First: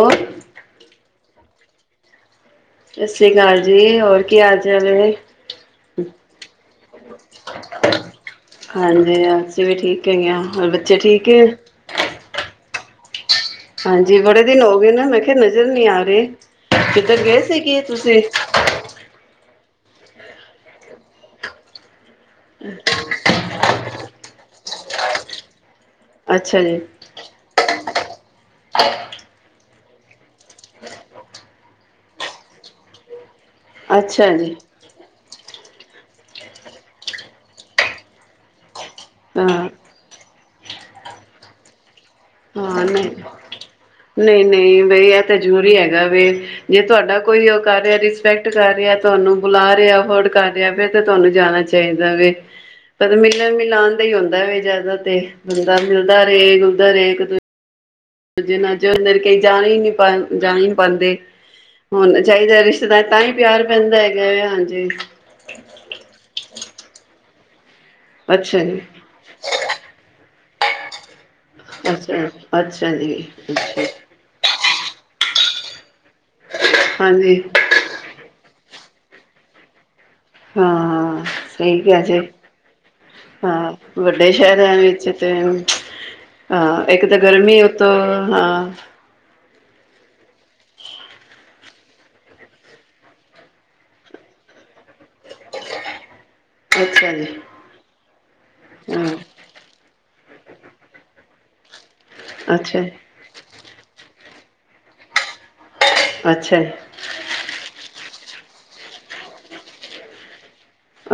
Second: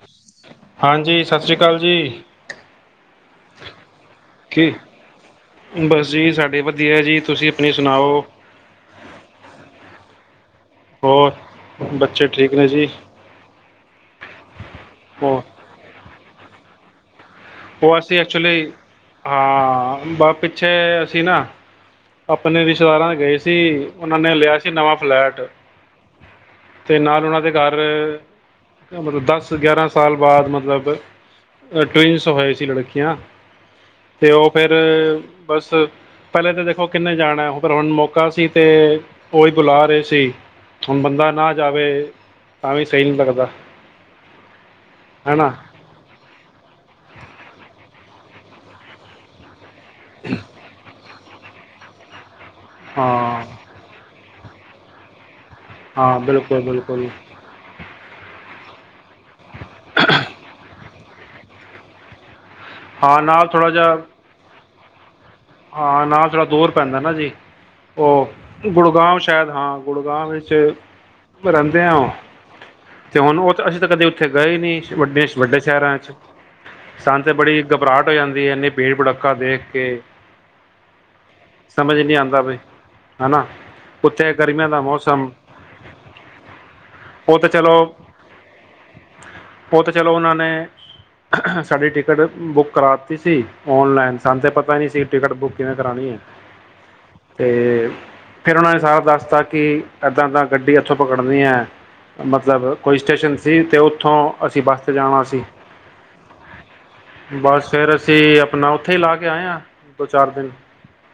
ਹੋਰ ਹਾਂਜੀ ਸਤਿ ਸ਼੍ਰੀ ਅਕਾਲ ਜੀ। ਸਤਿ ਸ੍ਰੀ ਅਕਾਲ ਜੀ ਹੋਰ ਕੀ ਹਾਲ ਚਾਲ ਹ। ਬਸ ਜੀ ਸਾਡੇ ਵਧੀਆ ਜੀ। ਤੁਸੀਂ ਆਪਣੀ ਸੁਣਾਓ ਹਾਂਜੀ ਅਸੀਂ ਵੀ ਠੀਕ ਹੈਗੇ ਆ। ਹੋਰ ਬੱਚੇ ਠੀਕ ਹੋਰ ਹੈ ਬੱਚੇ ਠੀਕ ਨੇ ਜੀ। ਹਾਂਜੀ ਬੜੇ ਦਿਨ ਹੋ ਗਏ ਨਾ ਮੈਂ ਕਿਹਾ ਉਹ ਨਜ਼ਰ ਨਹੀਂ ਆ ਰਹੇ। ਕਿਥੇ ਗਏ ਸ ਸੀਗੇ ਉਹ ਅਸੀਂ ਤੁਸੀਂ। ਐਕਚੁਲੀ ਹਾਂ ਬ ਪਿੱਛੇ ਅਸੀਂ ਨਾ ਆਪਣੇ ਰਿਸ਼ਤੇਦਾਰਾਂ ਗਏ ਸੀ ਉਹਨਾਂ ਨੇ ਲਿਆ ਸੀ ਨਵਾਂ ਫਲੈਟ। ਅੱਛਾ ਜੀ ਤੇ ਨਾਲ ਉਹਨਾਂ ਦੇ ਘਰ ਮਤਲਬ ਦੱਸ ਗਿਆਰਾਂ ਸਾਲ ਬਾਅਦ ਮਤਲਬ ਟਵੀਨਸ ਹੋਏ ਸੀ ਲੜਕੀਆਂ। ਅੱਛਾ ਤੇ ਉਹ ਜੀ ਫੇਰ ਬਸ ਪਹਿਲੇ ਤਾਂ ਦੇਖੋ ਕਿੰਨੇ ਜਾਣਾ ਪਰ ਹੁਣ ਮੌਕਾ ਸੀ ਤੇ ਹਾਂ ਉਹੀ ਬੁਲਾ ਰਹੇ ਸੀ ਹੁਣ ਬੰਦਾ ਨਾ ਜਾਵੇ ਤਾਂ ਵੀ ਸਹੀ ਨਹੀਂ ਲੱਗਦਾ। ਨਹੀਂ ਨਹੀਂ ਬਈ ਇਹ ਹੈ ਤਾਂ ਨਾ ਜ਼ਰੂਰੀ ਹੈਗਾ ਵੇ ਜੇ ਤੁਹਾਡਾ ਕੋਈ ਉਹ ਕਰ ਰਿਆ ਰਿਸ ਕਰ ਰਿਹਾ ਤੁਹਾਨੂੰ ਬੁਲਾ ਹੋਰ [unintelligible] ਤੁਹਾਨੂੰ ਜਾਣਾ ਚਾਹੀਦਾ ਵੇ। ਪਤਾ ਹਾਂ ਮਿਲਣ ਮਲਾਉਣ ਦਾ ਹੀ ਹੁੰ ਵੀ ਜ਼ਿਆਦਾ ਤੇ ਮਿਲਦਾ ਹਾਂ ਮਿਲਦਾ ਰਹੇ ਬਿਲਕੁਲ ਗੁਲਦਾ ਬਿਲਕੁਲ ਰਹੇ ਇੱਕ ਦੂ ਜੀਨਾ ਜੋ ਨਲਕੇ ਜਾ ਹੀ ਨੀ ਪਾ ਜਾਹੀ ਨੀ ਪਾਂਦੇ। ਹੁਣ ਚਾਹੀਦਾ ਰਿਸ਼ਤੇਦਾਰ ਹਾਂ ਤਾਂ ਹੀ ਨਾਲ ਪਿਆਰ ਥੋੜ੍ਹਾ ਜਿਹਾ ਪੈਂਦਾ ਹੈਗਾ ਹਾਂਜੀ। ਹਾਂ ਨਾ ਥੋੜਾ ਦੂਰ ਪੈਂਦਾ ਨਾ ਜੀ। ਉਹ ਅੱਛਾ ਜੀ ਗੁੜਗਾਵ ਸ਼ਾਇਦ ਹਾਂ ਗੁੜਗਾਵ ਵਿੱਚ [unintelligible] [unintelligible] ਅੱਛਾ ਅੱਛਾ ਜੀ ਤੇ ਹੁਣ ਉਹ ਤਾਂ ਅਸੀਂ ਅੱਛਾ ਤਾਂ ਕਦੇ ਉੱਥੇ ਗਏ ਨਹੀਂ ਵੱਡੇ ਵੱਡੇ ਸ਼ਹਿਰਾਂ 'ਚ ਸਾਨ ਤੇ ਹਾਂਜੀ। ਬੜੀ ਘਬਰਾਹਟ ਹੋ ਜਾਂਦੀ ਏਨੀ ਭੀੜ ਭੜਕਾਾ ਦੇਖ ਕੇ ਹਾਂ ਸਹੀ ਸਮਝ ਕਿਹਾ ਨਹੀਂ ਜੇ ਆਉਂਦਾ ਬਈ ਹਨਾ ਹਾਂ ਵੱਡੇ ਉੱਥੇ ਗਰਮੀਆਂ ਸ਼ਹਿਰਾਂ ਦਾ ਵਿੱਚ ਮੌਸਮ ਤੇ ਹਾਂ ਇੱਕ ਤਾਂ ਉਹ ਗਰਮੀ ਚਲੋ ਉਤੋਂ ਹਾਂ ਉਹ ਤਾਂ ਚਲੋ ਉਹਨਾਂ ਨੇ ਸਾਡੀ ਟਿਕਟ ਬੁੱਕ ਕਰਾ ਦਿੱਤੀ ਸੀ ਔਨਲਾਈਨ ਸਾਨੂੰ ਤਾਂ ਪਤਾ ਹੀ ਨਹੀਂ ਸੀ ਟਿਕਟ ਬੁੱਕ ਕਿਵੇਂ ਕਰਾਣੀ ਏ ਅੱਛਾ ਜੀ ਤੇ ਫਿਰ ਉਹਨਾਂ ਨੇ ਸਾਰਾ ਹਾਂ ਦੱਸਤਾ ਕਿ ਏਦਾਂ ਦਾ ਗੱਡੀ ਇੱਥੋਂ ਪਕੜਨੀ ਹੈ ਮਤਲਬ ਅੱਛਾ ਕੋਈ ਸਟੇਸ਼ਨ ਸੀ ਤੇ ਉੱਥੋਂ ਅਸੀਂ ਬੱਸ 'ਤੇ ਜਾਣਾ ਸੀਂ ਅੱਛਾ ਜੀ ਤੇ ਆਪਣਾ ਉੱਥੇ ਹੀ ਲਾ ਕੇ ਆਏ ਹਾਂ ਦੋ ਚਾਰ ਦਿਨ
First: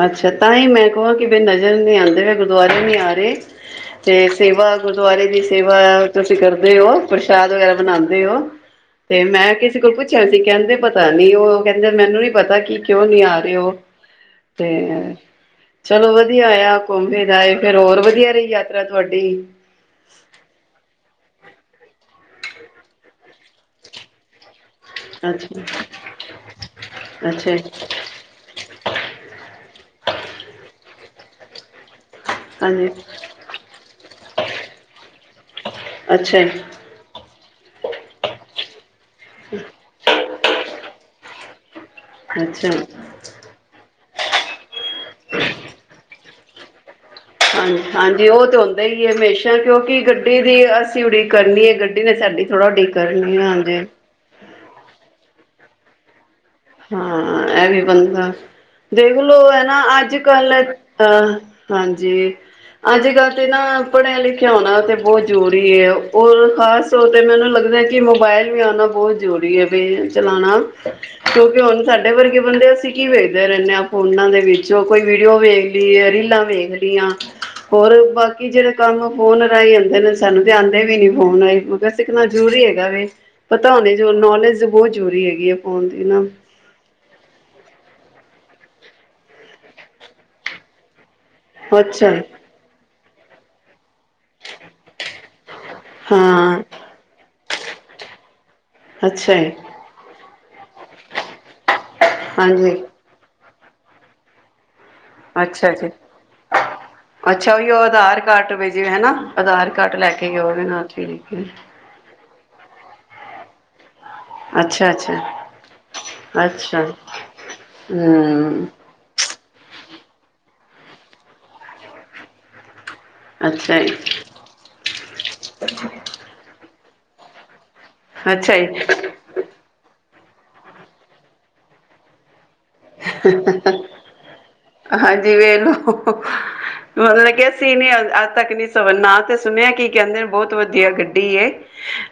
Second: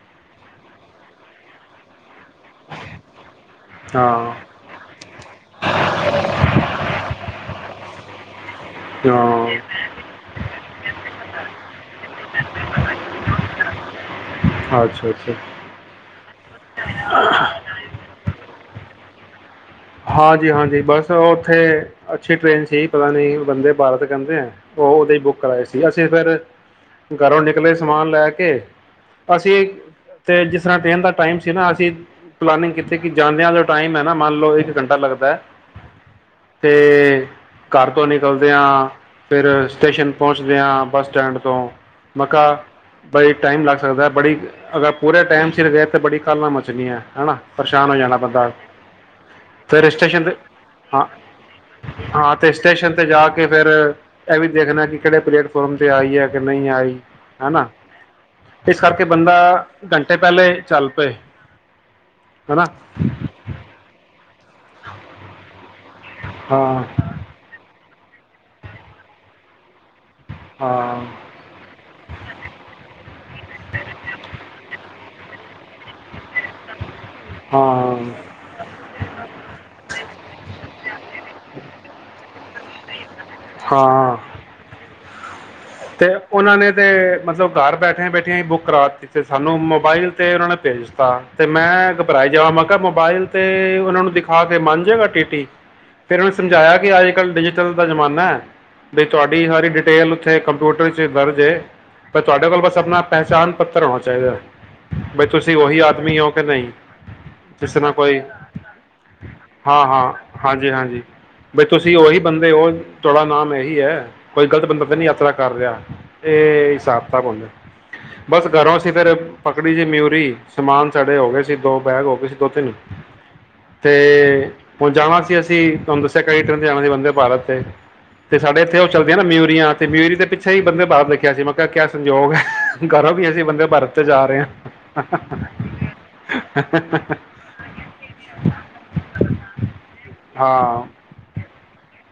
ਅੱਛਾ ਤਾਂ ਹੀ ਮੈਂ ਕਹਾਂ ਕਿ ਮੈਂਨੂੰ ਨਜ਼ਰ ਨਹੀਂ ਆਂਦੇ ਗੁਰਦੁਆਰੇ ਨਹੀ ਆ ਰਹੇ ਤੇ ਹਾਂ ਸੇਵਾ ਗੁਰਦੁਆਰੇ ਦੀ ਸੇਵਾ ਤੁਸੀਂ ਕਰਦੇ ਹੋ ਪ੍ਰਸ਼ਾਦ ਵਗੈਰਾ ਬਨਾਉਂਦੇ ਹੋ ਤੇ ਮੈਂ ਹਾਂ ਕਿਸੇ ਕੋਲ ਪੁੱਛਿਆ ਸੀ ਕਹਿੰਦੇ ਪਤਾ ਬਈ ਉਹ ਕਹਿੰਦੇ ਮੈਨੂੰ ਨੀ ਪਤਾ ਕਿ ਕਿਉਂ ਨੀ ਆ ਰਹੇ ਉਹ ਤੇ ਅੱਛਾ ਅੱਛਾ ਚਲੋ ਵਧ ਵਧੀਇਆ ਹੋਯਾ ਘੁੰਮ ਫਿਰ ਫੇਰ ਹੋਰ ਵਧੀਆ ਰਹੀ ਯਾਤਰਾ ਤੁਹਾਡੀ ਹਾਂਜੀ ਹਾਂਜੀ ਬਸ ਉੱਥੇ ਅੱਛੀ ਟ੍ਰੇਨ ਸੀ ਪਤਾ ਨਹੀਂ ਬੰਦੇ ਭਾਰਤ ਕਹਿੰਦੇ ਉਹ ਉਹਦੇ ਹੀ ਬੁੱਕ ਅੱਛਾ ਕਰਵਾਏ ਸੀ ਅਸੀਂ ਫਿਰ ਘਰੋਂ ਅੱਛਾ ਨਿਕਲੇ ਸਮਾਨ ਲੈ ਕੇ ਅਸੀਂ ਤੇ ਜਿਸ ਤਰ੍ਹਾਂ ਟ੍ਰੇਨ ਦਾ ਟਾਈਮ ਸੀ ਨਾ ਅਸੀਂ ਪਲਾਨਿੰਗ ਹਾਂਜੀ ਕਿਤੀ ਕਿ ਜਾਂਦਿਆਂ ਦਾ ਟਾਈਮ ਹੈ ਨਾ ਮਨ ਲੋ ਇਹ ਘੰਟਾ ਲੱਗਦਾ ਅੱਛਾ ਤੇ ਘਰ ਤੋਂ ਨਿਕਲਦੇ ਹਾਂ ਫਿਰ ਸਟੇਸ਼ਨ ਪਹੁੰਚਦੇ ਹਾਂ ਬੱਸ ਸਟੈਂਡ ਤੋਂ ਮੱਕਾ ਅੱਛਾ ਬੜੀ ਟਾਈਮ ਲੱਗ ਸਕਦਾ ਹੈ ਬੜੀ ਅਗਰ ਪੂਰੇ ਟਾਈਮ ਸਿਰ ਤਾਂ ਬੜ [unintelligible] ਹਾਂ ਹਾਂਜੀ ਉਹ ਤੇ ਹਉਂਦਾ ਹੀ ਹਮੇਸ਼ਾ ਫਿਰ ਕਿਉਂਕਿ ਸਟੇਸ਼ਨ 'ਤੇ ਗੱਡੀ ਦੀ ਅਸੀਂ ਹਾਂ ਉਡੀਕ ਕਰਨੀ ਹੈ ਗੱਡੀ ਨੇ ਹਾਂ ਸਾਡੀ ਤੇ ਥੋੜਾ ਸਟੇਸ਼ਨ ਉਡੀਕ ਤੇ ਜਾ ਕਰਨੀ ਹੈ ਕੇ ਫਿਰ ਹਾਂਜੀ ਇਹ ਵੀ ਦੇਖਣਾ ਕਿ [unintelligible] ਆਈ ਹਾਂ ਹਨਾ ਇਹ ਵੀ ਬੰਦਾ ਇਸ ਕਰਕੇ ਬੰਦਾ ਦੇਖਲੋ ਹੈ ਨਾ, ਅੱਜ ਘੰਟੇ ਕੱਲ ਪਹਿਲੇ ਚੱਲ ਅ ਪਏ ਹਾਂਜੀ ਹਨਾ ਅੱਜ ਕੱਲ ਤੇ ਨਾ ਪਲੈਨਲਿਟੀ ਤੇ ਹੋਣਾ ਤੇ ਬਹੁਤ ਜ਼ਰੂਰੀ ਹੈ। ਫੇਰ ਔ ਖਾਸ ਹਾਂ ਤੌਰ ਤੇ ਮੈਨੂੰ ਲੱਗਦਾ ਕਿ ਮੋਬਾਇਲ ਵੀ ਆਉਣਾ ਬਹੁਤ ਜ਼ਰੂਰੀ ਹੈ। ਬੇਲ ਚਲਾਉਣਾ ਹਾਂ ਕਿਉਂਕਿ ਹੁਣ ਸਾਡੇ ਵਰਗੇ ਬੰਦੇ, ਅਸੀਂ ਕੀ ਵੇਖਦੇ ਰਹਿੰਦੇ ਹਾਂ ਫੋਨਾਂ ਦੇ ਵਿੱਚ ਕੋਈ ਵੀਡੀਓ ਵੇਖਲੀ, ਰੀਲਾਂ ਵੇਖਲਈਆਂ ਹੋਰ ਹਾਂ ਬਾਕੀ ਜਿਹੜੇ ਕੰਮ ਫੋਨ ਰਾਹੀਂ ਆਉਂਦੇ ਨੇ ਸਾਨੂੰ ਤੇ ਆਉਂਦੇ ਵੀ ਵੀ ਨੀ ਹੋਣਾ ਮ ਸਿੱਖਣਾ ਜ਼ਰੂਰੀ ਹੈਗਾ ਵੇ ਪਤਾ ਹੋਣੇ ਜੋ ਹਾਂ ਨੌਲੇਜ ਬਹੁਤ ਚੋਰੀ ਹੈਗੀ ਹੈ ਫੋਨ ਦੀ ਤੇ ਨਾ ਉਹਨਾਂ ਨੇ ਤੇ ਮਤਲਬ ਘਰ ਬੈਠੇਆਂ ਬੈਠੇ ਟਿਕਟਾਂ ਬੁੱਕ ਕਰਾ ਤੀ, ਤੇ ਸਾਨੂੰ ਮੋਬਾਇਲ ਤੇ ਉਹਨਾਂ ਨੇ ਭੇਜ ਦਿੱਤਾ ਤੇ ਮੈਂ ਅੱਛਾ ਜੀ, ਘਬਰਾਈ ਜਾਵਾਂ ਮੈਂ ਕਿਹਾ ਮੋਬਾਇਲ ਤੇ ਉਹਨਾਂ ਨੂੰ ਦਿਖਾ ਦੇ ਮੰਨ ਜਾਏਗਾ ਟੀ ਟੀ, ਫਿਰ ਉਹਨੇ ਹਾਂ ਸਮਝਾਇਆ ਕਿ ਅੱਜ ਕੱਲ੍ਹ ਡਿਜੀਟਲ ਡਿਜਿਟਲ ਦਾ ਜ਼ਮਾਨਾ ਹੈ ਬਈ ਅੱਛਾ ਤੁਹਾਡੀ ਜੀ, ਸਾਰੀ ਡਿਟੇਲ ਉੱਥੇ ਤੇ ਕੰਮ ਟੋਟਲ ਚ, ਐ ਦਰਜ ਐ ਪਰ ਤੁਹਾਡੇ ਕੋਲ ਹਾਂਜੀ ਬਸ ਅਪਣਾ ਪਹਿਚਾਣ ਪੱਤਰ ਹੋਣਾ ਚਾਹੀਦਾ ਹੈ। ਅੱਛਾ ਜੀ ਅੱਛਾ ਉਹੀ ਜਿਸ ਉਹ ਤਰ੍ਹਾਂ ਆਧਾਰ ਕੋਈ ਕਾਰਡ ਵ ਜੇਵੇ ਹੈਾ ਆਧਾਰ ਹਾਂ ਕਾਰਡ ਲੈ ਹਾਂ ਕੇ ਜਾਓ ਹਾਂਜੀ ਨਾਲਥ ਹਾਂਜੀ ਬਈ ਤੁਸੀਂ ਉਹੀ ਬੰਦੇ ਉਹ ਤੁਹਾੜਾ ਨਾਮ ਹੈ ਹੀ ਹੈ ਕੋਈ ਗਲਤ ਅੱਛਾ ਬੰਦਾ ਨੀ ਅੱਛਾ ਆਪਣਾ ਕਰ ਰਿਹਾ ਇਹ ਅੱਛਾ ਹਿਸਾਬ ਕਿਤਾਬ ਹੁੰਦੇ ਬਸ ਹੂੰ ਘਰੋਂ ਅਸੀਂ ਫਿਰ ਪਕੜੀ ਜ ਮਯੁਰੀ, ਸਮਾਨ ਸੜੇ ਹੋ ਗਏ ਸੀ ਦੋ ਬੈਗ ਹੋ ਗਏ ਸੀ ਦੋ ਤਿੰਨ ਅੱਛਾ ਤੇ ਜੀ ਉਹਣ ਜਾਣਾ ਸੀ ਅਸੀਂ, ਤੁਹਾਨੂੰ ਦੱਸਿਆ ਕਈ ਟ੍ਰੇਨਾਂ ਨੇ ਆਣਾ ਹੀ ਬੰਦ ਵੰਦੇ ਭਾਰਤ ਤੇ ਤੇ ਅੱਛਾ ਸਾਡੇ ਇੱਥੇ ਜੀ ਉਹ ਚਲਦੀ ਨਾ, ਮਯੂਰੀਆਂ ਤੇ ਮਯੁਰੀ ਤੇ ਪਿੱਛੇ ਹੀ ਵੰਦੇ ਭਾਰਤ ਲਿਖਿਆ ਸੀ, ਮੈਂ ਕਿਹਾ ਕਿਆ ਸੰਯੋਗ ਹੈ ਘਰੋਂ ਵੀ ਅਸੀਂ ਬੰਦੇ ਭਾਰਤ ਤੇ ਜਾ ਰਹੇ ਹਾਂ ਹਾਂਜੀ ਵੇਖਲੋ, ਮਤਲਬ ਕੇ ਅਸੀ ਨੀ ਅੱਜ ਤੱਕ ਨੀ ਸਫਰ ਨਾ ਤੇ ਸੁਣਿਆ ਕੀ ਕਹਿੰਦੇ ਨੇ ਬਹੁਤ ਹਾਂ ਵਧੀਆ ਗੱਡੀ ਏ,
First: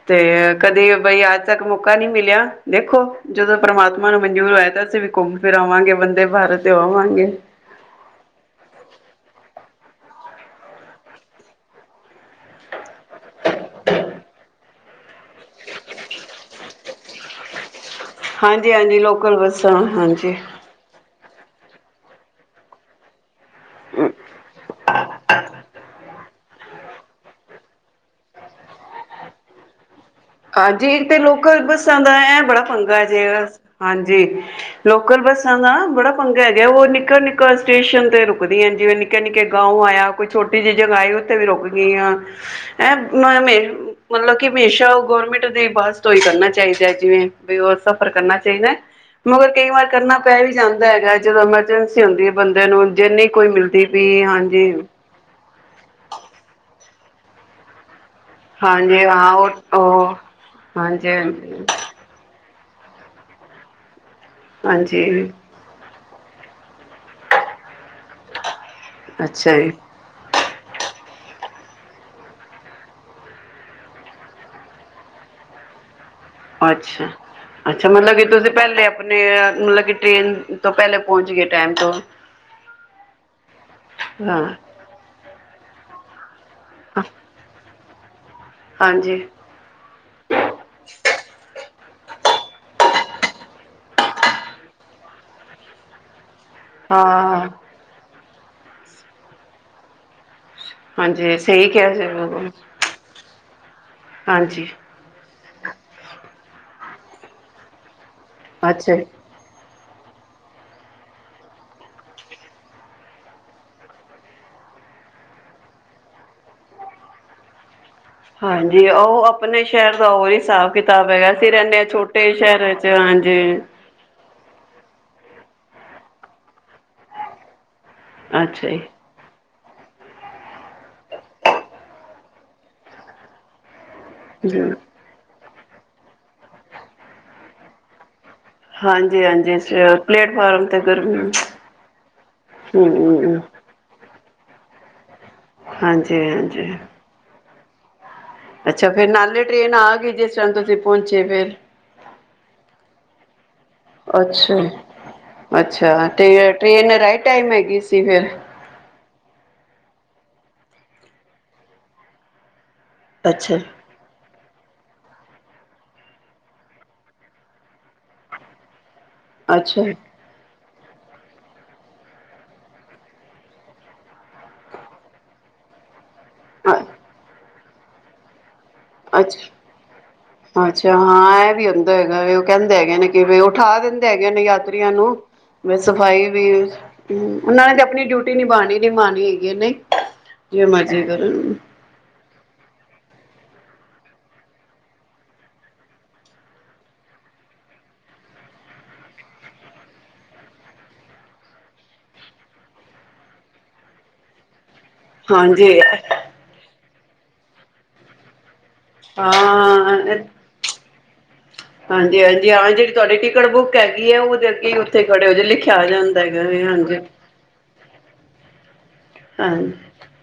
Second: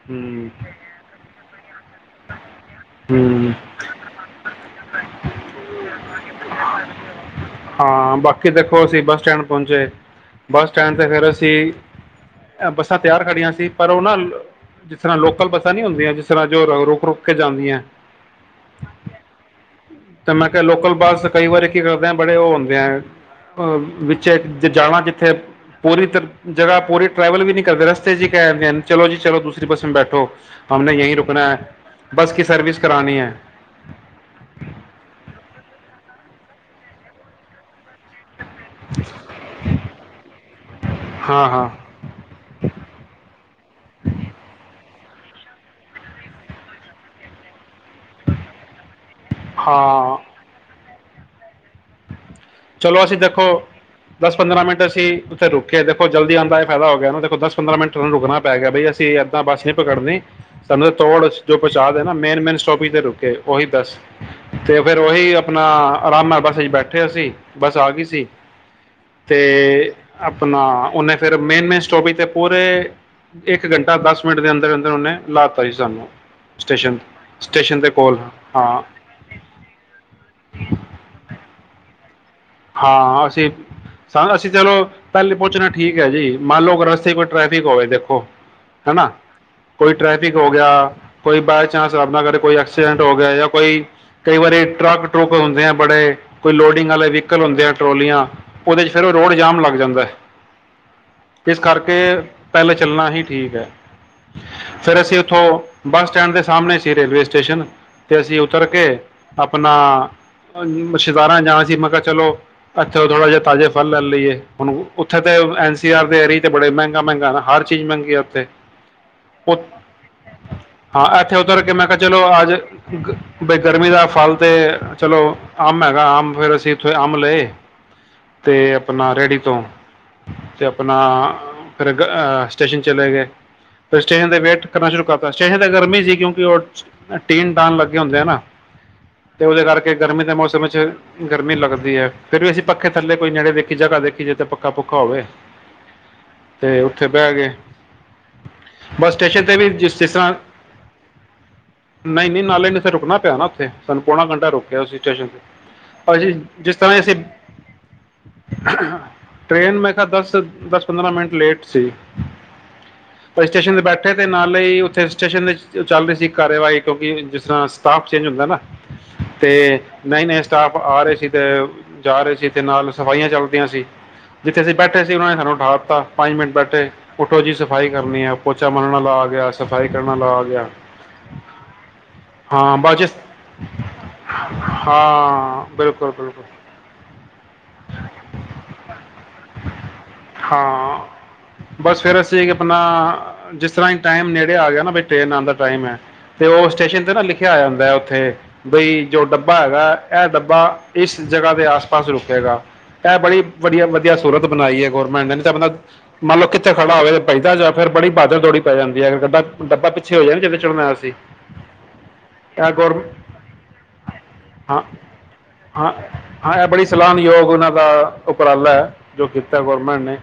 ਤੇ ਹੂੰ ਕਦੇ ਬਈ ਤ ਮੁ ਮੌਕਾ ਨਹੀ ਮਿਲਿਆ ਦੇਖੋ ਹੂੰ ਜਦੋਂ ਪਰਮਾਤਮਾ ਨੂੰ ਮਨਜੂਰ ਹੋਇਆ ਤਾਂ ਅਸੀਂ ਵੀ ਘੁੰਮ ਆਵਾਂਗੇ ਵੰਦੇ ਭਾਰਤ ਤੇ ਆਵਾਂਗੇ। ਹਾਂ ਬਾਕੀ ਦੇਖੋ ਅਸੀਂ ਬੱਸ ਸਟੈਂਡ ਪਹੁੰਚੇ ਬੱਸ ਸਟੈਂਡ ਤੇ ਫਿਰ ਅਸੀਂ ਬੱਸਾਂ ਤਿਆਰ ਖੜੀਆਂ ਸੀ ਪਰ ਉਹ ਨਾ ਜਿਸ ਤਰ੍ਹਾਂ ਲੋਕਲ ਬੱਸਾਂ ਨਹੀਂ ਹੁੰਦੀਆਂ ਜਿਸ ਤਰ੍ਹਾਂ ਜੋ ਰ ਰੋਕੇ ਜਾਂਦੀਆਂ ਹਾਂਜੀ ਹਾਂਜੀ ਲੋਕਲ ਬੱਸਾਂ ਤੇ ਹਾਂਜੀ ਮੈਂ ਕਿਹਾ ਲੋਕਲ ਬੱਸ ਕਈ ਵਾਰੀ ਕੀ ਕਰਦੇ ਆ ਬੜੇ ਉਹ ਹੁੰਦੇ ਆ ਅਹ ਵਿੱਚ ਜਾਵਾਂ ਜ ਥੇ ਪੂਰੀ ਤ ਜ੍ਹਾ ਪੂਰੀ ਟਰੈਵਲ ਵੀ ਨੀ ਕਰਦੇ ਰਸਤੇ ਚੀ ਕਹਿਦੇ ਚਲੋ ਜੀ ਚਲੋ ਦੂਸਰੀ ਬਸੇ ਬੈਠ ਹਾਂਜੀ ਤੇ ਲੋਕਲ ਬੱਸਾਂ ਬੱਸ ਬੜਾ ਪੰਗਾ ਜੇ ਹਾਂਜੀ ਲੋਕਲ ਬੱਸਾਂ ਦਾ ੜਾ ਪੰਗਾ ਹੈਗਾ ਉਹ ਨਿੱਕਾ ਨਿੱਕਾ ਸਟੇਸ਼ਨ ਤੇ ਰੁਕ ਰੁਕਦੀਆਂ ਜਿਵੇ ਨਿੱਕੇ ਨਿੱਕੇ ਗਾਉਆਇਆ ਕੋਈ ਛੋਟੀ ਜਿਹੀ ਜਗਾ ਆਈ ਉੱਥੇ ਵੀ ਹਾਂ ਰੁਕ ਹਾਂ ਗਈਆਂ ਐਂ ਮਤਲਬ ਕਿ ਹਮੇਸ਼ਾ ਗੌਰਮੈਂਟ ਦੇ ਬਸ ਤੋਂ ਹੀ ਕਰਨਾ ਚਾਹੀਦਾ ਜਿਵੇਂ ਵੀ ਸਫ਼ਰ ਕਰਨਾ ਚਾਹੀਦਾ ਮਗਰ ਕਈ ਵਾਰ ਹਾਂ ਕਰਨਾ ਪੈ ਵੀ ਜਾਂਦਾ ਹੈਗਾ ਜਦੋਂ ਮੈਂ ਚਲੋ ਅਸੀਂ ਦੇਖੋ ਵੀ ਦਸ ਪੰਦਰਾਂ ਹਾਂਜੀ ਮਿੰਟ ਅਸੀਂ ਉੱਥੇ ਰੁਕੇ ਦੇਖੋ ਜਲਦੀ ਆਉਂਦਾ ਇਹ ਫਾਇਦਾ ਹੋ ਗਿਆ ਇਹਨੂੰ ਕੋ ਦਸ ਪੰਦਰਾਂ ਮਿੰਟ ਨੂੰ ਰੁਕਣਾ ਪੈ ਗਿਆ ਬਈ ਹਾਂਜੀ ਅਸੀਂ ਹਾਂ ਏਦਾਂ ਬੱਸ ਨੀ ਉਹ ਉਹ ਪਕੜਨੀ ਸਾਨੂੰ ਹਾਂਜੀ ਤੋੜ ਜੋ ਹਾਂਜੀ ਪਹੁੰਚਾ ਦੇ ਨਾ ਮੇਨ ਮੇਨ ਸਟੋਪ ਤੇ ਰੁਕੇ ਉਹੀ ਦੱਸ ਤੇ ਫੇਿਰ ਉਹੀ ਹਾਂਜੀ ਆਪਣਾ ਆਰਾਮ ਹੈ ਬਸ ਜ ਬੈਠ ਉੱਠਿਆ ਸੀ ਬਸ ਆ ਗਈ ਸੀ ਤੇ ਅੱਛਾ ਜੀ ਆਪਣਾ ਉਹਨੇ ਫਿਰ ਮੇਨ ਮੇਨ ਸਟੋਪੀ ਤੇ ਪੂਰੇ ਇੱਕ ਘੰਟਾ ਦਸ ਮਿੰਟ ਦੇ ਅੰਦਰ ਅੰਦਰ ਉਹਨੇ ਲਾ ਦਿੱਤਾ ਸੀ ਸਾਨੂੰ ਸਟੇਸ਼ਨ ਅੱਛਾ ਸਟੇਸ਼ਨ ਅੱਛਾ ਦੇ ਮਤਲਬ ਕੋਲ ਕਿ ਤੁਸੀਂ ਹਾਂ ਪਹਿਲੇ ਆਪਣੇ ਮਤਲਬ ਕਿ ਟ੍ਰੇਨ ਤੋਂ ਪਹਿਲੇ ਪਹੁੰਚ ਗਏ ਟਾਈਮ ਤੋਂ ਹਾਂ ਅਸੀਂ ਸ ਅਸੀਂ ਹਾਂ ਚਲੋ ਪਹਿਲੇ ਪੁੱਹੁਚਣਾ ਠੀਕ ਹੈ ਜੀ ਮੰਨ ਲਓ ਰਸਤੇ ਕੋਈ ਟਰੈਫਿਕ ਹੋਵੇ ੋ [inaudible] ਹੈਾ ਹਾਂਜੀ ਕੋਈ ਟ੍ਰੈਫਿਕ ਹੋ ਗਿਆ ਕੋਈ ਬਾਏ ਚਾਂਸ ਰੱਬ ਨਾ ਕਰੇ ਕੋਈ ਐਕਸੀਡੈਂਟ ਹੋ ਗਿਆ ਜਾਂ ਕੋਈ ਕਈ ਵਾਰੀ ਟਰੱਕ ਟਰੁਕ ਹੁੰਦੇ ਆ ਬੜੇ ਕੋਈ ਲੋਡਿੰਗ ਵਾਲੇ ਨਲ ਹਾਂ ਹੁੰਦੇ ਆ ਟਰੋਲੀਆਂ ਉਹਦੇ ਚ ਫਿਰ ਉਹ ਰੋਡ ਜਾਮ ਲੱਗ ਜਾਂਦਾ। ਹਾਂਜੀ ਇਸ ਸਹੀ ਕਿਹਾ ਕਰਕੇ ਸੀ ਬਿਲਕੁਲ ਪਹਿਲ ਚੱਲਣਾ ਹੀ ਠੀਕ ਹੈ, ਹਾਂਜੀ ਫਿਰ ਅਸੀਂ ਉੱਥੋਂ ਬੱਸ ਸਟੈਂਡ ਦੇ ਸਾਹਮਣੇ ਤੇ ਰੇਲਵੇ ਸਟੇਸ਼ਨ ਤੇ ਅਸੀਂ ਉਤਰ ਕੇ ਅੱਛਾ ਆਪਣਾ ਆਹ ਛਦਾਰਾਂ ਜਾਣਾ ਸੀ, ਮੈਂ ਕਿਹਾ ਚਲੋ ਇੱਥੇ ਥੋੜ੍ਹਾ ਜਿਹਾ ਤਾਜ਼ੇ ਫਲ ਲੈ ਲਈਏ, ਹੁਣ ਉੱਥੇ ਤੇ ਐਨ ਸੀ ਆਰ ਦੇ ਰੇਟ ਬੜੇ ਮਹਿੰਗਾ ਮਹਿੰਗਾ ਆ ਹਰ ਚੀਜ਼ ਮਹਿੰਗੀ ਆ ਉੱਥੇ ਹਾਂਜੀ ਉਹ ਉ- ਆਪਣੇ ਸ਼ਹਿਰ ਦਾ ਉਹੀ ਹਿਸਾਬ ਹਾਂ ਕਿਤਾਬ ਹੈਗਾ, ਇੱਥੇ ਅਸੀ ਉਤਰ ਕੇ ਰਹਿੰਣੇ ਹਾਂ ਮੈਂ ਕਿਹਾ ਚਲੋ ਛੋਟੇ ਅੱਜ ਸ਼ਹਿਰ ਵਿੱਚ ਗ- ਬਈ ਹਾਂਜੀ। ਗਰਮੀ ਦਾ ਫਲ ਤੇ ਚਲੋ ਅੰਬ ਹੈਗਾ ਅੰਬ ਫੇਰ ਅਸੀਂ ਫ਼ੇਰ ਅੰਬ ਲੇ ਅੱਛਾ ਤੇ ਆਪਣਾ ਰੇਹੜੀ ਤੋਂ ਤੇ ਆਪਣਾ ਫਿਰ ਸਟੇਸ਼ਨ ਚਲੇ ਗਏ। ਸਟੇਸ਼ਨ ਤੇ ਜੀ ਵੇਟ ਕਰਨਾ ਸ਼ੁਰੂ ਕਰਤਾ ਸੀ। ਚਾਗੀ ਤਾਂ ਗਰਮੀ ਸੀ, ਕਿਉਂਕਿ ਉਹ ਟੀਨ ਟਾਣ ਲੱਗੇ ਹੁੰਦੇ ਹੈ ਨਾ ਹਾਂਜੀ ਤੇ ਹਾਂਜੀ ਉਹਦੇ ਕਰਕੇ ਗਰਮੀ ਦੇ ਮੌਸਮ ਪਲੇਟਫਾਰਮ ਵਿੱਚ ਤੇ ਗਰਮ ਗਰਮੀ ਲੱਗਦੀ ਹੈ, ਫਿਰ ਵੀ ਅਸੀਂ ਪੱਖੇ ਥੱਲੇ ਕੋਈ ਨੇੜੇ ਦੇਖੀ ਜਗ੍ਹਾ ਦੇਖੀ, ਜਿੱਥੇ ਪੱਖਾ ਪੁਖਾਂ ਹੋਵੇ ਹਾਂਜੀ ਹਾਂਜੀ ਤੇ ਉੱਥੇ ਬਹਿ ਗਏ ਅੱਛਾ ਫੇਰ ਬਸ ਨਾਲੇ ਸਟੇਸ਼ਨ ਤੇ ਵੀ ਟ੍ਰੇਨ ਆ ਗਈ ਤਰ੍ਹਾਂ ਜਿਸ ਟਾਈਮ ਤੁਸੀਂ ਪਹੁੰਚੇ ਫਿਰ ਨਹੀਂ ਨਹੀਂ ਨਾਲੇ ਨ ਸੇ ਰੁਕਣਾ ਪਿਆ ਨਾ। ਤੇ ਸਾਨੂੰ ਪੌਣਾ ਘੰਟਾ ਅੱਛਾ ਰੋਕਿਆ ਸੀ ਸਟੇਸ਼ਨ ਤੇ ਅੱਛਾ ਅਸੀਂ ਤੇ ਜਿਸ ਟ੍ਰੇਨ ਤਰ੍ਹਾਂ ਅਸੀਂ ਰਾਈਟ ਟਾਈਮ ਹੈਗੀ ਸੀ ਫੇਰ ਟ੍ਰੇਨ ਮੈਂ ਕਿਹਾ ਦਸ ਦਸ ਪੰਦਰਾਂ ਮਿੰਟ ਲੇਟ ਸੀ। ਤੇ ਅੱਛਾ ਸਟੇਸ਼ਨ ਤੇ ਬੈਠੇ ਦੇ ਨਾਲ ਹੀ ਉਥੇ ਸਟੇਸ਼ਨ ਵਿੱਚ ਚੱਲ ਰਹੀ ਸੀ ਕਾਰਵਾਈ, ਕਿਉਂਕਿ ਜਿਸ ਤਰ੍ਹਾਂ ਸਟਾਫ ਚੇਂਜ ਹੁੰਦਾ ਨਾ ਤੇ ਅੱਛਾ ਨਹੀਂ ਨਹੀਂ। ਉਹ ਆ ਰਹੇ ਸੀ ਤੇ ਜਾ ਰਹੇ ਸੀ, ਤੇ ਨਾਲ ਸਫਾਈਆਂ ਚੱਲਦੀਆਂ ਸੀ ਜਿੱਥੇ ਅਸੀਂ ਬੈਠੇ ਸੀ, ਉਹਨਾਂ ਨੇ ਸਾਨੂੰ ਉਠਾ ਦਿੱਤਾ। ਪੰਜ ਮਿੰਟ ਬੈਠੇ, ਉੱਠੋ ਜੀ ਸ ਸਫਾਈ ਕਰਨੀ ਹੈ ਆਪ ਅੱਛ ਗਿਆ ਅੱਛਾ ਹਾਂ ਇਹ ਵੀ ਹੁੰਦਾ ਹੈਗਾ ਵੇ, ਉਹ ਕਹਿੰਦੇ ਹਾਂ ਬਸ ਹੈਗੇ ਨੇ ਜਿਸ- ਕਿ ਉਠਾ ਦਿੰਦੇ ਹੈਗੇ ਨੇ ਯਾਤਰੀਆਂ ਨੂੰ, ਹਾਂ ਵੈਸੇ। ਬਿਲਕੁਲ ਸਫ਼ਾਈ ਬਿਲਕੁਲ ਵੀ, ਉਹਨਾਂ ਨੇ ਤੇ ਆਪਣੀ ਡਿਊਟੀ ਨਿਭਾਣੀ ਨਿਭਾਉਣੀ ਹੈਗੀ ਏ ਨਹੀਂ, ਜਿਵੇਂ ਮਰਜੀ ਕਰੋ ਫ਼ਿਰ ਅਸੀਂ ਆਪਣਾ ਜਿਸ ਤਰ੍ਹਾਂ ਹੀ ਟਾਈਮ ਨੇੜੇ ਆ ਗਿਆ ਨਾ, ਵੀ ਟ੍ਰੇਨ ਆਉਣ ਦਾ ਟਾਈਮ ਹੈ, ਤੇ ਉਹ ਸਟੇਸ਼ਨ ਤੇ ਨਾ ਲਿਖਿਆ ਆ ਜਾਂਦਾ ਹੈ ਉੱਥੇ ਬਈ ਜੋ ਡੱਬਾ ਹੈਗਾ, ਇਹ ਡੱਬਾ ਬਾ ਇਸ ਜਗ੍ਹਾ ਦੇ ਆਸ ਪਾਸ ਰੁਕੇੇਗਾ, ਇਹ ਬੜੀ ਵਧੀਆ ਵਧੀਆ ਸੂਰਤ ਬਣਾਈ ਹੈ। ਗੌਰਮਟ ਨੇ ਤਾਂ ਆਪਦਾ, ਹਾਂਜੀ ਮੰਨ ਲੋ ਕਿੱਥੇ? ਖੜਾ ਹੋਵੇ ਤਾਂ ਭੱਜਦਾ ਜਾ ਫਿਰ ਬੜੀ ਭਾਜੜਦੋੜੀ ਪੈ ਜਾਂਦੀ ਹੈ, ਅਗਰ ਡੱਬਾ ਡੱਬਾ ਪਿੱਛੇ ਹਾਂ ਹੋ ਜਾਵੇ ਜੀਦੇ ਚ ਚੱਲੋ ਮੈਂ ਆਇਆ ਸੀ। ਹਾਂਜੀ ਹਾਂਜੀ ਹਾਂ ਜਿਹੜੀ ਤੁਹਾਡੀ ਟਿਕਟ ਬੁੱਕ ਹੈਗੀ ਹੈ ਉਹ ਤਾਂ ਅੱਗੇ ਹਾਂ ਉੱਥੇ ਖੜੇ ਹੋ ਲਿਖਿਆ ਆ ਹਾਂ ਜਾਂਦਾ ਹੈਗਾ ਹਾਂ ਹਾਂਜੀ ਇਹ ਬੜੀ ਸਲਾਨਯੋਗ ਉਹਨਾਂ ਦਾ ਉਪਰਾਲਾ ਹੈ ਜੋ ਹਾਂ ਕੀਤਾ ਗੌਰਮੈਂਟ ਨੇ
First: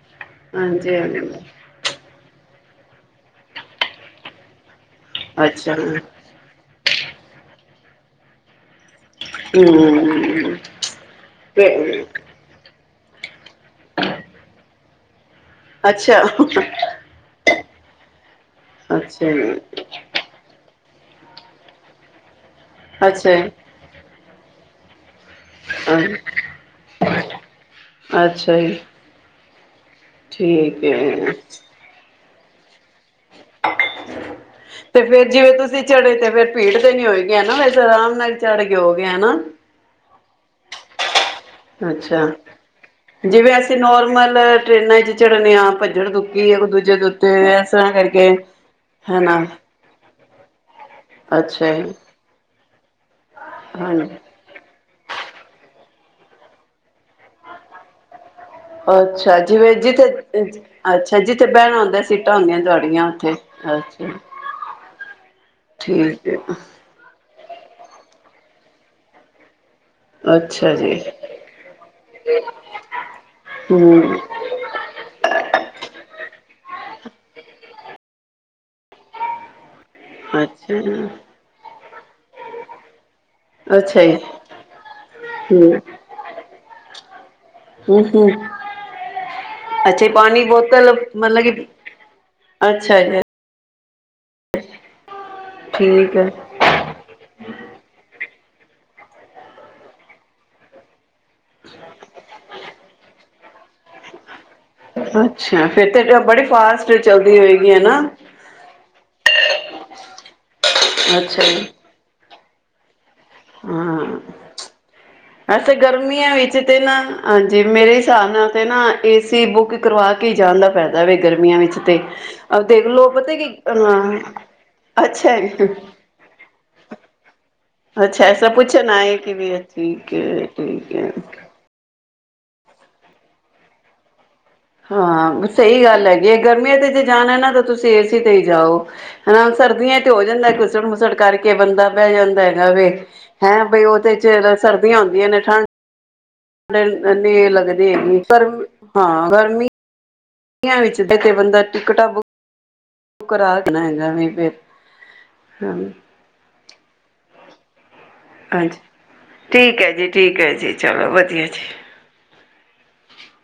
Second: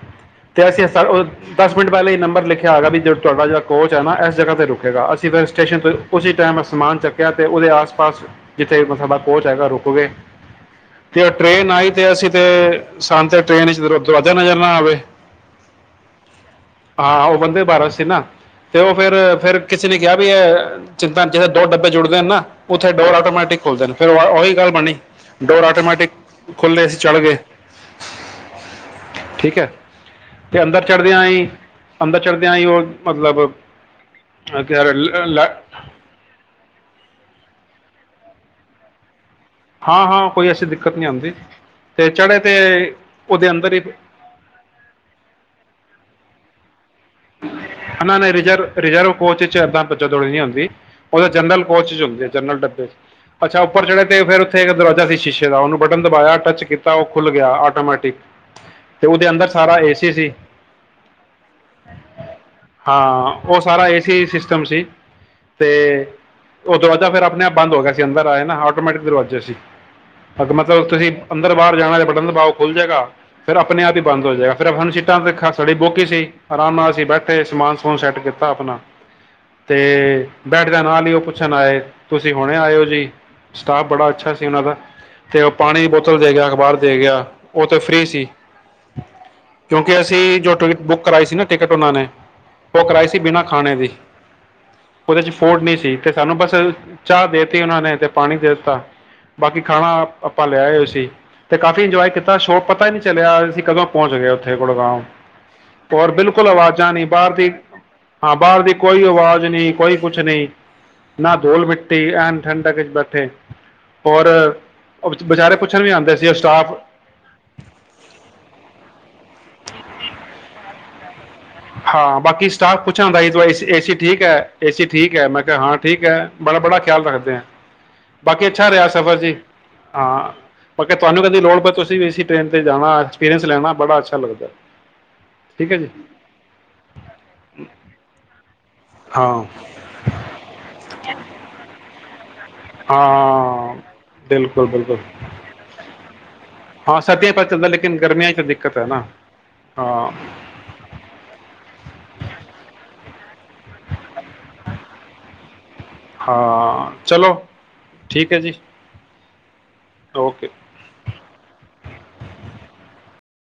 ਤੇ ਅਸੀਂ ਹਾਂਜੀ ਹਾਂਜੀ ਦਸ ਮਿੰਟ ਪਹਿਲਾਂ ਹੀ ਨੰਬਰ ਲਿਖਿਆ [unintelligible] ਤੁਹਾਡਾ ਜਿਹੜਾ ਕੋਚ ਹੈ ਨਾ ਇਸ ਜਗ੍ਹਾ ਤੇ ਰੁਕ ਜ੍ਹਾ ਅਸੀਂ ਫਿਰ ਅੱਛਾ ਸਟੇਸ਼ਨ ਤੋਂ ਹਮ ਉਸ ਟਾਈਮ ਸਮਾਨ ਚੱਕਿਆ ਅਤੇ ਉਹਦੇ ਪਾਸ ਜਿੱਥੇ ਸਾਡਾ ਕੋਚ ਹੈਗਾ ਰੁਕ ਗਏ ਤੇ ਟ੍ਰੇਨ ਆਈ ਤੇ ਅਸੀਂ ਤੇ [unintelligible] ਨਜ਼ਰ ਨਾ ਆਵੇ ਅੱਛਾ ਭਾਰਾ ਸੀ ਨਾ ਤੇ ਉਹ ਫਿਰ ਅੱਛਾ ਫਿਰ ਕਿਸੇ ਨੇ ਕਿਹਾ ਵੀ ਜਿੰਨਾ ਚਿਰ ਦੋ ਡੱਬੇ ਜੁੜ ਗਏ ਨਾ ਉੱਥੇ ਡੋਰ ਅੱਛਾ ਆਟੋਮੈਟਿਕ ਖੁਲਦੇ ਫਿਰ ਉਹੀ ਗੱਲ ਬਣੀ ਡੋਰ ਆਟੋਮੈਟਿਕ ਖੁੱਲੇ ਸੀ ਚੜ੍ਹ ਗਏ ਅੱਛਾ ਜੀ ਠੀਕ ਹੈ ਤੇ ਅੰਦਰ ਠੀਕ ਹੈ ਚੜਦਿਆ ਹੀ ਅੰਦਰ ਚੜਦਿਆ ਹੀ ਉਹ ਮਤਲਬ ਅ, ਕਿਆ ਤੇ ਲ- ਫੇਰ ਜਿਵੇਂ ਲ- ਤੁਸੀਂ ਚੜੇ ਤੇ ਫੇਰ ਭੀੜ ਤੇ ਨੀ ਹੋਏਗੀ ਵੈਸੇ ਆਰਾਮ ਨਾਲ ਚੜ੍ਹ ਕੇ ਹੋ ਗਏ ਹਨਾ ਹਾਂ ਹਾਂ ਕੋਈ ਐਸੀ ਦਿੱਕਤ ਨਹੀਂ ਆਉਂਦੀ ਤੇ ਅੱਛਾ ਚੜੇ ਤੇ ਉਹਦੇ ਜਿਵੇਂ ਅੰਦਰ ਅਸੀਂ ਹੀ ਨੋਰਮਲ ਟਰੇਨਾਂ ਚ ਚੜਨੇ ਆ ਭੱਜੜ ਦੁੱਕੀ ਆ ਨਾ ਨਹੀਂ ਰਿਜਰਵ ਰਿਜਰਵ ਹਨਾ ਕੋਚ ਚ ਏਦਾ ਭਜੋ ਦੌੜੀ ਨੀ ਹੁੰਦੀ ਉਹਦੇ ਜਨਰਲ ਅੱਛਾ ਕੋਚ ਜੀ, ਚ ਹੁੰਦੀ ਜਨਰਲ ਡੱਬੇ ਚ ਅੱਛਾ ਉੱਪਰ ਚੜੇ ਹਾਂਜੀ। ਤੇ ਫਿਰ ਉਥੇ ਇੱਕ ਦਰਵਾਜ਼ਾ ਸੀ ਸ਼ੀਸ਼ੇ ਦਾ ਉਹਨੂੰ ਬਟਨ ਦਬਾਇਆ ਟੱਚ ਕੀਤਾ ਉਹ ਖੁੱਲ ਗਿਆ ਆਟੋਮੈਟਿਕ ਤੇ ਉਹਦੇ ਅੱਛਾ ਅੰਦਰ ਜਿਵੇਂ ਸਾਰਾ ਜਿੱਥੇ ਏਸੀ ਸੀ ਸੀ, ਅੱਛਾ ਜਿੱਥੇ ਬਹਿਣ ਹਾਂ ਉਹ ਸਾਰਾ ਏ ਅੱਛਾ ਸੀ ਸਿਸਟਮ ਸੀ ਤੇ ਠੀਕ ਹੈ। ਉਹ ਤੋਂ ਦਰਵਾਜਾ ਫਿਰ ਆਪਣੇ ਆਪ ਬੰਦ ਹੋ ਗਿਆ ਸੀ ਅੰਦਰ ਆਏ ਨਾ ਆਟੋਮੈਟਿਕ ਦਰਵਾਜੇ ਸੀ ਅ ਅੱਛਾ ਮਤਲਬ ਜੀ ਤੁਸੀਂ ਅੰਦਰ ਬਾਹਰ ਜਾਣਾ ਬਟਨ ਦਬਾਓ ਖੁੱਲ ਜਾਏਗਾ ਫਿਰ ਆਪਣੇ ਆਪ ਹੀ ਹੂੰ ਬੰਦ ਹੋ ਜਾਏਗਾ ਫਿਰ ਆਪ ਸੀਟਾ ਤਾਂ ਸਾਡੀਆ ਬੁੱਕ ਹੀ ਸੀ ਆਰਾਮ ਨਾਲ ਅਸੀਂ ਬੈਠੇ ਸਮਾਨ ਸਮਨ ਸੈੱਟ ਕੀਤਾ ਆਪਣਾ ਤੇ ਅੱਛਾ ਬੈਠਦਿਆਂ ਨਾਲ ਹੀ ਉਹ ਪੁੱਛਣ ਆਏ ਤੁਸੀਂ ਹੁਣੇ ਆਇਓ ਜੀ ਸਟਾਫ ਬੜਾ ਅੱਛਾ ਸੀ ਉਹਨਾਂ ਦਾ ਤੇ ਉਹ ਹੂੰ ਪਾਣੀ ਬੋਤਲ ਦੇ ਗਿਆ ਅਖ਼ਬਾਰ ਦੇ ਗਿਆ। ਉਹ ਤਾਂ ਹੂੰ ਫ੍ਰੀ ਸੀ, ਹੂੰ ਕਿਉਂਕਿ ਅੱਛਾ ਅਸੀਂ ਪਾਣੀ ਜੋ ਟਿਕਟ ਬੋਤਲ ਬੁੱਕ ਰਾਈਸੀ ਨਾ ਮਤਲਬ ਕਿ ਟਿਕਟ ੳਹਨਾਂ ਨੇ, ਉਹ ਅੱਛਾ ਕਰਾਇਸੀ ਜੀ ਬਿਨਾ ਖਾ ਖਾਣੇ ਦੀ। ਉਹਦੇ ਚ ਫੋਟ ਨਹੀਂ ਸੀ, ਤੇ ਠੀਕ ਹੈ ਸਾਨੂੰ ਬਸ ਚਾਹ ਦੇਤੀ ਉਹਨਾਂ ਨੇ, ਤੇ ਪਾਣੀ ਦੇ ਬਾਕੀ ਖਾਣਾ ਆਪਾਂ ਲਿਆਏ ਹੋਏ ਸੀ। ਤੇ ਕਾਫ਼ੀ ਇੰਜੋਏ ਕੀਤਾ ਸ਼ੋਅ ਪਤਾ ਹੀ ਨਹੀਂ ਚਲਿਆ, ਅਸ ਕਦੋਂ ਪਹੁੰਚ ਗਿਆ? ਅੱਛਾ ਫੇਰ ਤੇ ਹੋਰ, ਬੜੀ ਬਿਲਕੁਲ ਆਵਾਜ਼ਾਂ ਫਾਸਟ ਨਹੀਂ, ਬਾਹਰ ਚੱਲਦੀ ਦੀ ਹੋਏਗੀ ਹਨਾ ਹਾਂ ਬਾਹਰ ਦੀ ਕੋਈ, ਆਵਾਜ਼ ਨਹੀਂ, ਕੋਈ ਕੁਛ ਨਹੀਂ, ਨਾ ਅੱਛਾ ਧੁਲ ਜੀ ਮਿੱਟੀ ਆ ਠੰਢਕ ਵਿੱਚ ਬੱਚ ਹਾਂ ਵਿਚਾਰੇ ਵੈਸੇ ਪੁੱਛਣ ਵੀ ਆਉਂਦੇ ਸੀ ਉਹ ਗਰਮੀਆਂ ਵਿੱਚ ਸਟਾਫ ਤੇ ਨਾ, ਹਾਂਜੀ। ਮੇਰੇ ਹਿਸਾਬ ਨਾਲ ਤੇ ਨਾ, ਏਸੀ ਬੁੱਕ ਕਰਵਾ ਕੇ ਜਾਨਦਾ ਫੈਦਾ। ਦਵੇ ਹਾਂ, ਬਾਕੀ ਸਟਾਫ ਪੁੱਛਣ ਆਂਦਾ ਪਤਾ ਕੀ ਸੀ, ਏਸੀ ਹਾਂ ਠੀਕ ਹੈ, ਏਸੀ ਠੀਕ, ਅੱਛਾ ਮੈਂ ਕਿਹਾ ਹਾਂ ਠੀਕ ਹੈ, ਬੜਾ ਬੜਾ ਖਿਆਲ ਰੱਖਦੇ ਹ ਅੱਛਾ। ਐਸਾ ਪੁੱਛ ਨਾ ਹੈਏ ਕਿ ਭ ਠੀਕ ਹੈ, ਠੀਕ ਹੈ। ਤੁਸੀ ਵੀ ਇਸ ਟਰੇਨ 'ਤੇ, ਜਾਣਾ ਐਕਸਪਰੀਅੰਸ ਲੈਣਾ ਬੜਾ ਲੱਗਦਾ। ਹਾਂ, ਠੀਕ ਹੈ ਸਹੀ ਜੀ ਗੱਲ ਹੈਗੇ। ਗਰਮੀਆਂ ਤੇ ਜੇ ਜਾਣਾ ਨਾ ਤਾਂ, ਤੁਸੀਂ ਏ ਸੀ ਤੇ ਹੀ ਜਾਓ, ਹਾਂ ਹਨਾ ਸਰਦੀਆਂ ਤੇ ਹੋ ਜਾਂਦਾ, ਘੁਸੜ ਮੁਸੜ ਕਰਕੇ ਬੰਦਾ ਪੈ ਜਾਂ ਜਾਂਦਾ। ਵ ਹੈਂ, ਹਾਂ ਬਈ ਉਹ, ਤੇ ਚ ਬਿਲਕੁਲ ਬਿਲਕੁਲ ਸਰਦੀਆਂ ਹੁੰਦੀਆਂ ਨੇ ਠੰਡ- ਹਾਂ ਸਰਦੀਆਂ 'ਚ ਪਤਾ ਚੱਲਦਾ ਲੱਗਦੇ ਲੇਕਿਨ ਹੈਗੇ ਗਰਮੀਆਂ 'ਚ ਦਿੱਕਤ ਹੈ ਨਾ ਹਾਂ, ਹਾਂ ਗਰਮੀਆਂ ਵਿੱਚ ਬੰਦਾ ਟਿਕਟਾਂ ਬੁੱਕ ਉਹ ਕਰਾ, ਦੇਣਾ ਹੈਗਾ ਫਿਰ ਹਾਂਜੀ। ਹਾਂ, ਚਲੋ। ਠੀਕ ਹੈ ਜੀ ਹਾਂਜੀ ਠੀਕ ਹੈ ਜੀ, ਠੀਕ ਓਕੇ ਹੈ ਜੀ, ਚਲੋ ਵਧੀਆ ਜੀ।